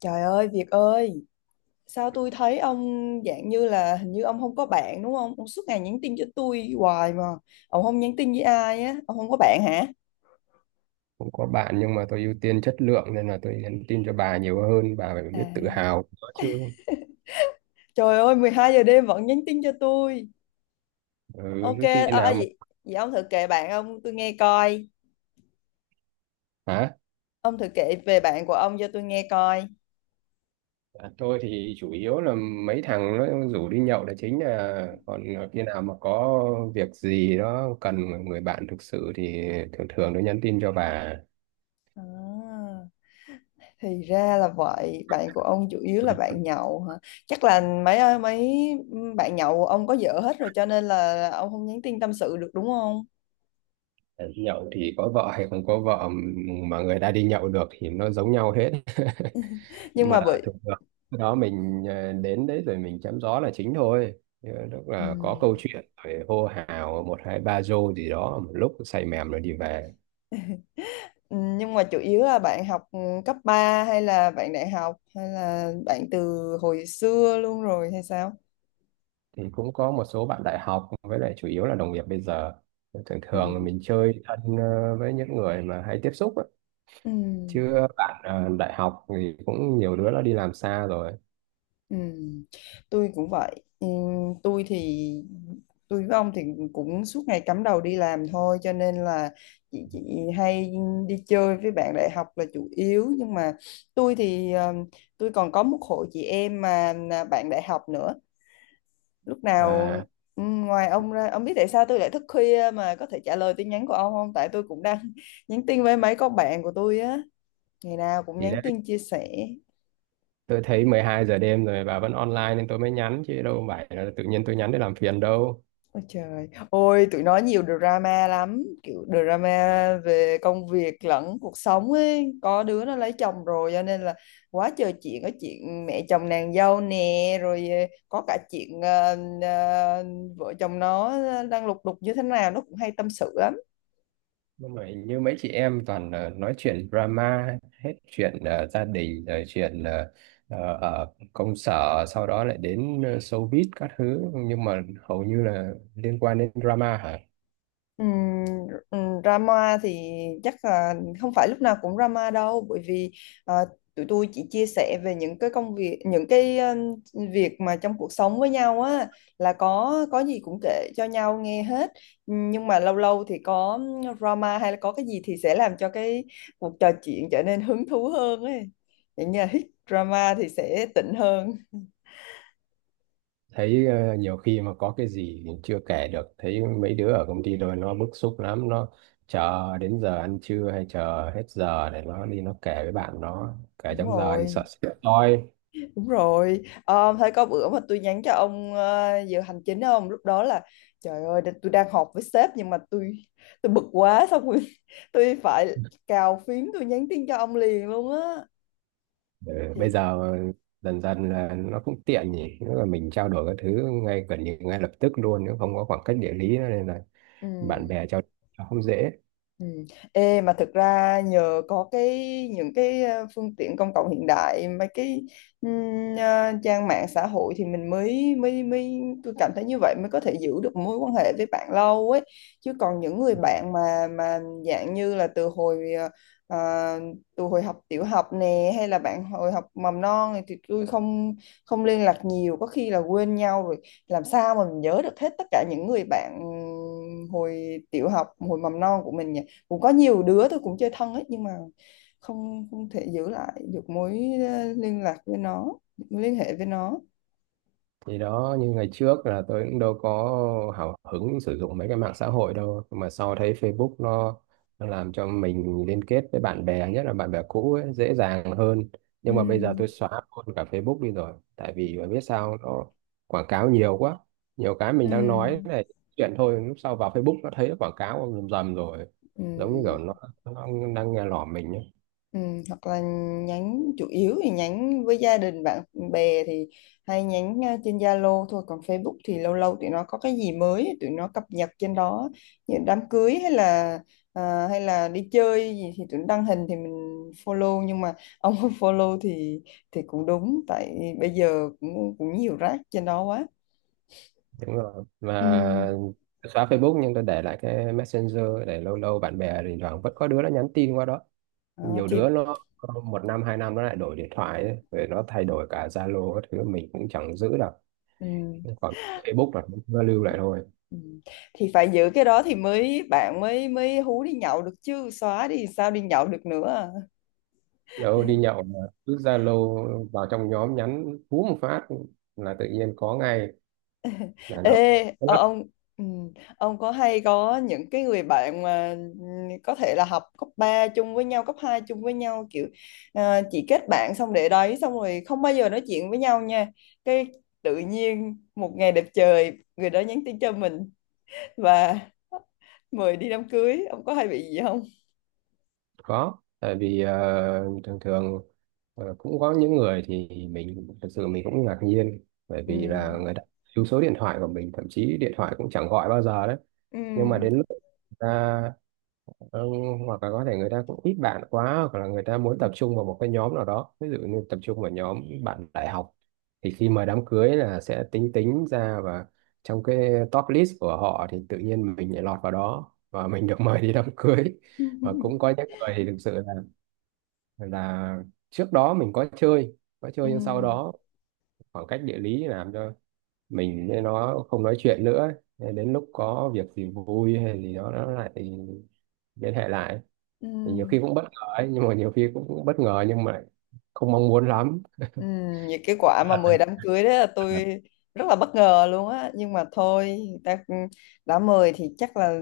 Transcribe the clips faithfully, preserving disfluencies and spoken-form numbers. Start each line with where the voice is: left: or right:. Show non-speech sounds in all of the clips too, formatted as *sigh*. left: Trời ơi, Việt ơi, sao tôi thấy ông dạng như là hình như ông không có bạn đúng không? Ông suốt ngày nhắn tin cho tôi hoài mà. Ông không nhắn tin với ai á, ông không có bạn hả?
right: Cũng có bạn nhưng mà tôi ưu tiên chất lượng, nên là tôi nhắn tin cho bà nhiều hơn. Bà phải biết tự
left: À.
right: hào có chứ.
left: Trời ơi, mười hai giờ đêm vẫn nhắn tin cho tôi.
right: Ừ,
left: Ok,
right: cái khi
left: ờ à,
right: nào mà,
left: vậy, vậy ông thử kể bạn ông tôi nghe coi.
right: hả?
left: Ông thử kể về bạn của ông cho tôi nghe coi.
right: À, tôi thì chủ yếu là mấy thằng nó rủ đi nhậu là chính à, còn khi nào mà có việc gì đó cần người bạn thực sự thì thường thường tôi nhắn tin cho bà.
left: À, thì ra là vậy, bạn của ông chủ yếu là bạn nhậu hả? Chắc là mấy mấy bạn nhậu của ông có vợ hết rồi cho nên là ông không nhắn tin tâm sự được đúng không?
right: Nhậu thì có vợ hay không có vợ mà người ta đi nhậu được thì nó giống nhau hết.
left: Nhưng
right: Mà
left: mà bởi.
right: thường thường cái đó mình ờ, đến đấy rồi mình chém gió là chính thôi. Ờ, Lúc
left: Ừ.
right: là có câu chuyện rồi hô hào một hai ba rô gì đó, một lúc say mềm rồi đi về.
left: Nhưng mà chủ yếu là bạn học, ừ, cấp ba hay là bạn đại học hay là bạn từ hồi xưa luôn rồi hay sao?
right: Thì cũng có một số bạn đại học, với lại chủ yếu là đồng nghiệp bây giờ. Thường
left: Ừ.
right: thường là mình chơi thân ờ, với những người mà hay tiếp xúc á.
left: Ừ.
right: Chứ bạn ờ, đại học thì cũng nhiều đứa nó đi làm xa rồi.
left: Ừ. Tôi cũng vậy. Ừ, tôi thì tôi với ông thì cũng suốt ngày cắm đầu đi làm thôi cho nên là chị chị hay đi chơi với bạn đại học là chủ yếu, nhưng mà tôi thì ờ, tôi còn có một hội chị em mà là bạn đại học nữa lúc nào.
right: À,
left: Ừ, ngoài ông ra ông biết tại sao tôi lại thức khuya mà có thể trả lời tin nhắn của ông không, tại tôi cũng đang *laughs* nhắn tin với mấy con bạn của tôi á, ngày nào cũng
right: thì
left: nhắn
right: đấy,
left: tin chia sẻ.
right: tôi thấy mười hai giờ đêm rồi bà vẫn online nên tôi mới nhắn, chứ đâu phải là tự nhiên tôi nhắn để làm phiền đâu.
left: Ôi trời ôi, tụi nó nhiều drama lắm, kiểu drama về công việc lẫn cuộc sống ấy, có đứa nó lấy chồng rồi cho nên là quá trời chuyện, có chuyện mẹ chồng nàng dâu nè, rồi ờ, có cả chuyện ờ, ờ, vợ chồng nó ờ, đang lục đục như thế nào nó cũng hay tâm sự lắm.
right: Nhưng mà hình như mấy chị em toàn ờ, nói chuyện drama, hết chuyện ờ, gia đình rồi chuyện ờ, ờ, ở công sở, sau đó lại đến ờ, showbiz các thứ, nhưng mà hầu như là liên quan đến drama hả?
left: Ừm, ừm, drama thì chắc là không phải lúc nào cũng drama đâu, bởi vì ờ, tụi tôi chỉ chia sẻ về những cái công việc, những cái ừm, việc mà trong cuộc sống với nhau á, là có có gì cũng kể cho nhau nghe hết. Ừm, nhưng mà lâu lâu thì có drama hay là có cái gì thì sẽ làm cho cái cuộc trò chuyện trở nên hứng thú hơn ấy. Vậy như là drama thì sẽ tịnh hơn.
right: Thấy ờ, nhiều khi mà có cái gì chưa kể được, thấy mấy đứa ở công ty rồi nó bức xúc lắm, nó chờ đến giờ ăn trưa hay chờ hết giờ để nó đi nó kể với bạn, nó kể
left: Đúng
right: trong giờ thì
left: rồi.
right: sợ sẽ toi.
left: Đúng rồi, ờ, thấy có bữa mà tôi nhắn cho ông ờ, giờ hành chính không? Lúc đó là trời ơi, đ- tôi đang họp với sếp nhưng mà tôi tôi bực quá xong rồi, *laughs* tôi phải cào phím tôi nhắn tin cho ông liền luôn á.
right: Ờ, Bây
left: Thì
right: giờ dần dần là nó cũng tiện nhỉ, nếu là mình trao đổi các thứ ngay gần như ngay lập tức luôn, nếu không có khoảng cách địa lý nữa, nên là
left: ừ.
right: bạn bè trao đổi nó không dễ.
left: Ừ. Ê, mà thực ra nhờ có cái những cái ờ, phương tiện công cộng hiện đại, mấy cái ừm, ờ, trang mạng xã hội thì mình mới mới mới tôi cảm thấy như vậy mới có thể giữ được mối quan hệ với bạn lâu ấy, chứ còn những người bạn mà mà dạng như là từ hồi ờ, ờ, từ hồi học tiểu học nè hay là bạn hồi học mầm non này thì tôi không không liên lạc nhiều, có khi là quên nhau rồi, làm sao mà mình nhớ được hết tất cả những người bạn hồi tiểu học hồi mầm non của mình nhỉ. Cũng có nhiều đứa tôi cũng chơi thân ấy, nhưng mà không không thể giữ lại được mối ờ, liên lạc với nó, mối liên hệ với nó.
right: Thì đó, như ngày trước là tôi cũng đâu có hào hứng sử dụng mấy cái mạng xã hội đâu. Nhưng mà sau thấy Facebook nó nó làm cho mình liên kết với bạn bè, nhất là bạn bè cũ ấy, dễ dàng hơn.
left: Ừ.
right: Nhưng mà bây giờ tôi xóa luôn cả Facebook đi rồi, tại vì mà biết sao, nó quảng cáo nhiều quá. Nhiều cái
left: Ừ.
right: mình đang nói này chuyện thôi, lúc sau vào Facebook nó thấy nó quảng cáo rầm rầm rồi,
left: Ừ.
right: giống như kiểu nó, nó đang nghe lỏm mình.
left: Ừ, hoặc là nhắn chủ yếu thì nhắn với gia đình, bạn bè thì hay nhắn ờ, trên Zalo thôi, còn Facebook thì lâu lâu tụi nó có cái gì mới tụi nó cập nhật trên đó, như đám cưới hay là ờ, hay là đi chơi gì thì tụi nó đăng hình thì mình follow, nhưng mà *laughs* ông không follow thì thì cũng đúng, tại bây giờ cũng cũng nhiều rác trên đó quá.
right: Đúng rồi
left: Ừ.
right: mà, tôi xóa Facebook nhưng tôi để lại cái Messenger, để lâu lâu bạn bè thỉnh thoảng vẫn có đứa nó nhắn tin qua đó.
left: Ờ,
right: Nhiều
left: thì
right: đứa nó có một năm hai năm nó lại đổi điện thoại ấy, rồi nó thay đổi cả Zalo các thứ mình cũng chẳng giữ được.
left: ừ.
right: Còn Facebook là nó lưu lại thôi.
left: Ừ. Thì phải giữ cái đó thì mới bạn mới mới hú đi nhậu được chứ xóa đi sao đi nhậu được nữa à.
right: Đâu đi nhậu mà, cứ Zalo vào trong nhóm nhắn hú một phát là tự nhiên có ngay là nó.
left: Ê ờ, ông, ừ, ông có hay có những cái người bạn mà ừ, có thể là học cấp ba chung với nhau, cấp hai chung với nhau, kiểu à, chỉ kết bạn xong để đấy xong rồi không bao giờ nói chuyện với nhau nha, cái tự nhiên một ngày đẹp trời người đó nhắn tin cho mình và mời đi đám cưới, ông có hay bị gì không?
right: Có, tại vì ờ, thường thường ờ, cũng có những người thì mình thật sự mình cũng ngạc nhiên, bởi
left: Ừ.
right: vì là người ta lưu số điện thoại của mình thậm chí điện thoại cũng chẳng gọi bao giờ đấy. Nhưng mà
left: Ừ.
right: đến lúc người ta ờ, hoặc là có thể người ta cũng ít bạn quá, hoặc là người ta muốn tập trung vào một cái nhóm nào đó, ví dụ như tập trung vào nhóm bạn đại học, thì khi mời đám cưới là sẽ tính tính ra, và trong cái top list của họ thì tự nhiên mình lại lọt vào đó và *laughs* mình được mời đi đám cưới. Và cũng có
left: *laughs*
right: những người thì thực sự là là trước đó mình có chơi có
left: Ừ.
right: chơi nhưng sau đó khoảng cách địa lý làm cho mình với nó không nói chuyện nữa. Nên đến lúc có việc gì vui hay gì đó nó lại liên hệ lại.
left: Ừ.
right: Thì nhiều khi cũng bất ngờ ấy, nhưng mà nhiều khi cũng, cũng bất ngờ nhưng mà không mong muốn lắm.
left: Ừ, những cái quả mà mời đám cưới đó là tôi rất là bất ngờ luôn á, nhưng mà thôi người ta cũng đã mời thì chắc là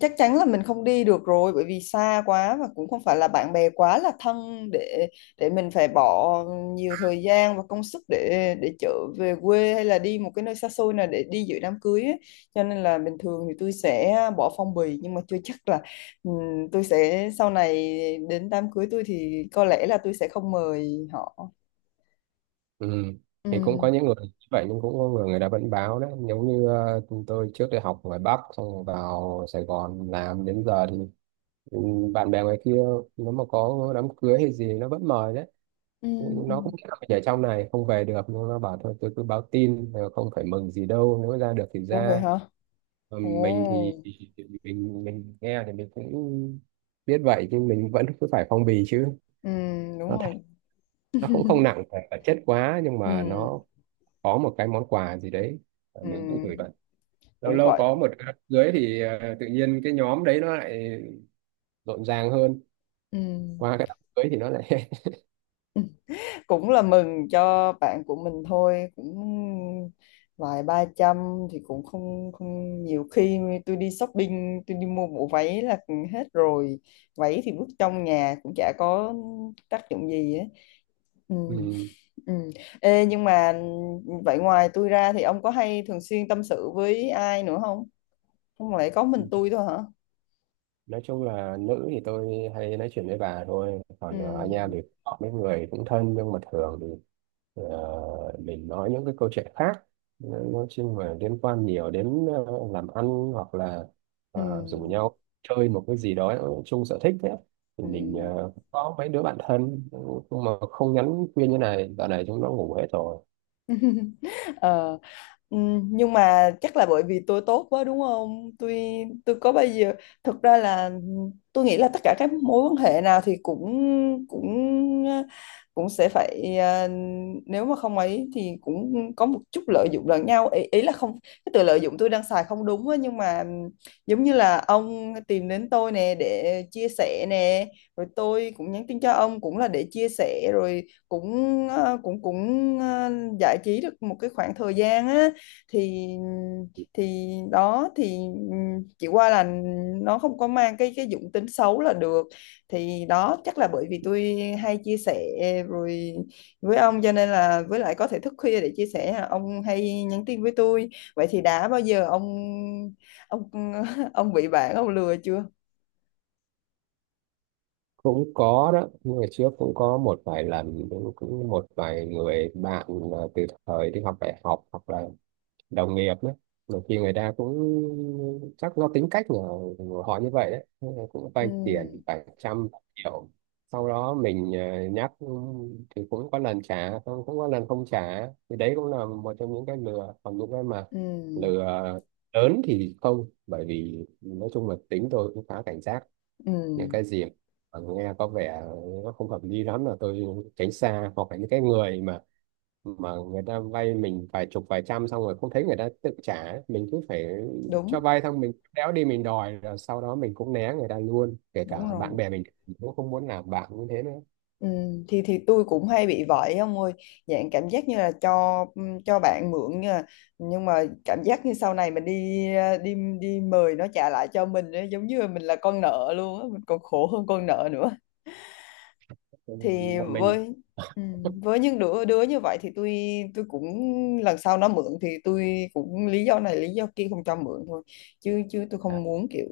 left: chắc chắn là mình không đi được rồi, bởi vì xa quá và cũng không phải là bạn bè quá là thân để để mình phải bỏ nhiều thời gian và công sức để để trở về quê hay là đi một cái nơi xa xôi nào để đi dự đám cưới ấy. Cho nên là bình thường thì tôi sẽ bỏ phong bì, nhưng mà chưa chắc là ừ, tôi sẽ sau này đến đám cưới tôi thì có lẽ là tôi sẽ không mời họ.
right: Ừ.
left: Ừ.
right: Thì cũng có những người như vậy nhưng cũng có người, người ta vẫn báo đấy, giống như ờ, tôi trước đây học ngoài Bắc xong rồi vào Sài Gòn làm đến giờ thì, ừ, bạn bè ngoài kia nếu mà có đám cưới hay gì nó vẫn mời đấy.
left: Ừ.
right: Ừ,
left: Ừ.
right: nó cũng kiểu ở trong này không về được nhưng nó bảo thôi tôi cứ báo tin, ờ, không phải mừng gì đâu, nếu ra được thì
left: Ủa vậy
right: ra.
left: hả.
right: Ờ, mình thì
left: Ồ.
right: thì- thì mình mình nghe thì mình cũng biết vậy nhưng mình vẫn cứ phải phong bì chứ.
left: Ừ
right: Nó
left: đúng
right: thật,
left: rồi.
right: nó cũng không nặng về vật chất quá nhưng mà
left: Ừ.
right: nó có một cái món quà gì đấy, ờ,
left: Ừ.
right: mình cũng gửi bạn. Lâu
left: Cũng
right: lâu
left: gọi.
right: có một cái đám cưới thì ờ, tự nhiên cái nhóm đấy nó lại rộn ràng hơn,
left: Ừ.
right: qua cái đám cưới thì nó lại
left: *laughs* Cũng là mừng cho bạn của mình thôi, cũng vài ba trăm thì cũng không không nhiều, khi tôi đi shopping tôi đi mua bộ váy là hết rồi, váy thì vứt trong nhà cũng chả có tác dụng gì ấy. Ừ,
right: *laughs*
left: ừ. Ê, nhưng mà vậy ngoài tôi ra thì ông có hay thường xuyên tâm sự với ai nữa không? Không lẽ có
right: ừ.
left: mình tôi thôi hả?
right: Nói chung là nữ thì tôi hay nói chuyện với bà thôi,
left: Ừ,
right: còn ờ, anh em thì họ mấy người cũng thân nhưng mà thường thì ờ, mình nói những cái câu chuyện khác, nói nói chung là liên quan nhiều đến ờ, làm ăn, hoặc là
left: ừ,
right: ờ, rủ nhau chơi một cái gì đó chung sở thích đấy, thì
left: ừ.
right: mình ờ, có mấy đứa bạn thân. Nhưng mà không nhắn khuyên như này, dạo này chúng nó ngủ hết rồi.
left: Ờ, ừm, nhưng mà chắc là bởi vì tôi tốt quá đúng không? Tôi tôi có bao giờ thực ra là tôi nghĩ là tất cả các mối quan hệ nào thì cũng cũng cũng sẽ phải ờ, nếu mà không ấy thì cũng có một chút lợi dụng lẫn nhau ý, ý là không, cái từ lợi dụng tôi đang xài không đúng á, nhưng mà giống như là ông tìm đến tôi nè để chia sẻ nè, rồi tôi cũng nhắn tin cho ông cũng là để chia sẻ, rồi cũng ờ, cũng cũng ờ, giải trí được một cái khoảng thời gian á, thì thì đó thì ừm, chỉ qua là nó không có mang cái cái dụng tính xấu là được, thì đó chắc là bởi vì tôi hay chia sẻ rồi với ông, cho nên là với lại có thể thức khuya để chia sẻ à, ông hay nhắn tin với tôi. Vậy thì đã bao giờ ông ông *laughs* ông bị bạn ông lừa chưa?
right: Cũng có đó, ngày trước cũng có một vài lần, cũng cũng một vài người bạn là từ thời đi học đại học hoặc là đồng nghiệp nữa. Nhiều khi người ta cũng chắc do tính cách của, của họ như vậy đấy. Thế là cũng
left: Ừ.
right: vay tiền vài trăm triệu, sau đó mình ờ, nhắc, ừ, thì cũng có lần trả, không cũng có lần không trả, thì đấy cũng là một trong những cái lừa. Còn những cái mà
left: Ừ.
right: lừa lớn thì không, bởi vì nói chung là tính tôi cũng khá cảnh giác. Những
left: Ừ.
right: cái gì mà nghe có vẻ nó không hợp lý lắm là tôi tránh xa, hoặc là những cái người mà mà người ta vay mình vài chục vài trăm xong rồi không thấy người ta tự trả ấy, mình cứ phải
left: Đúng
right: cho vay xong mình đéo đi mình đòi, rồi sau đó mình cũng né người ta luôn, kể
left: đúng
right: cả bạn
left: rồi.
right: bè mình mình cũng không muốn làm bạn như thế nữa.
left: Ừ, thì thì tôi cũng hay bị vậy ông ơi, dạng cảm giác như là cho ừ, cho bạn mượn, nhưng mà, nhưng mà cảm giác như sau này mình đi à, đi đi mời nó trả lại cho mình ấy, giống như là mình là con nợ luôn á, mình còn khổ hơn con nợ nữa.
right: Ừ,
left: Thì
right: một mình
left: với ừ, với những đứa đứa như vậy thì tôi tôi cũng lần sau nó mượn thì tôi cũng lý do này lý do kia không cho mượn thôi, chứ chứ tôi
right: à?
left: không muốn kiểu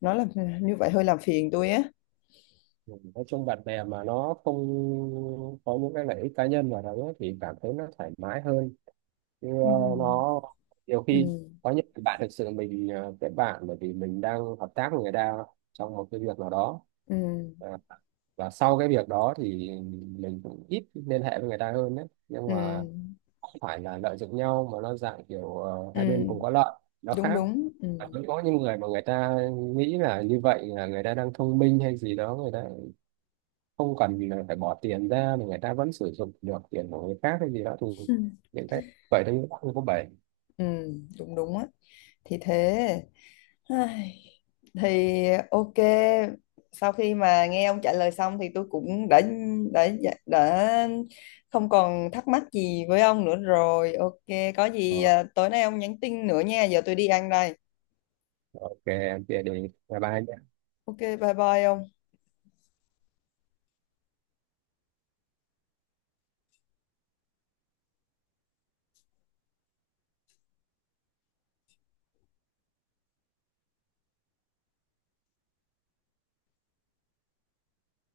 left: nó là như vậy hơi làm phiền tôi á.
right: Ừ, nói chung bạn bè mà nó không có những cái lợi ích cá nhân vào đó thì cảm thấy nó thoải mái hơn. Chứ,
left: Ừ,
right: ờ, nó nhiều
left: ừ,
right: khi có những cái bạn thực sự mình ờ, kết bạn bởi vì mình đang hợp tác với người ta trong một cái việc nào đó,
left: ừ,
right: và, và sau cái việc đó thì mình cũng ít liên hệ với người ta hơn đấy, nhưng
left: ừ.
right: mà không phải là lợi dụng nhau mà nó dạng kiểu ờ, hai bên
left: Ừ,
right: cùng có lợi, nó
left: đúng
right: khác.
left: đúng, ừ.
right: Và cũng có những người mà người ta nghĩ là như vậy là người ta đang thông minh hay gì đó, người ta không cần là phải bỏ tiền ra mà người ta vẫn sử dụng được tiền của người khác hay gì đó, thì
left: Ừ.
right: những cái vậy đấy cũng không có bể.
left: Ừ, đúng đúng á, thì thế. Ai, thì ok, sau khi mà nghe ông trả lời xong thì tôi cũng đã đã dạ, đã không còn thắc mắc gì với ông nữa rồi, ok, có gì à, tối nay ông nhắn tin nữa nha, giờ tôi đi ăn đây.
right: Ok, em chia đi, bye bye.
left: Ok bye bye ông.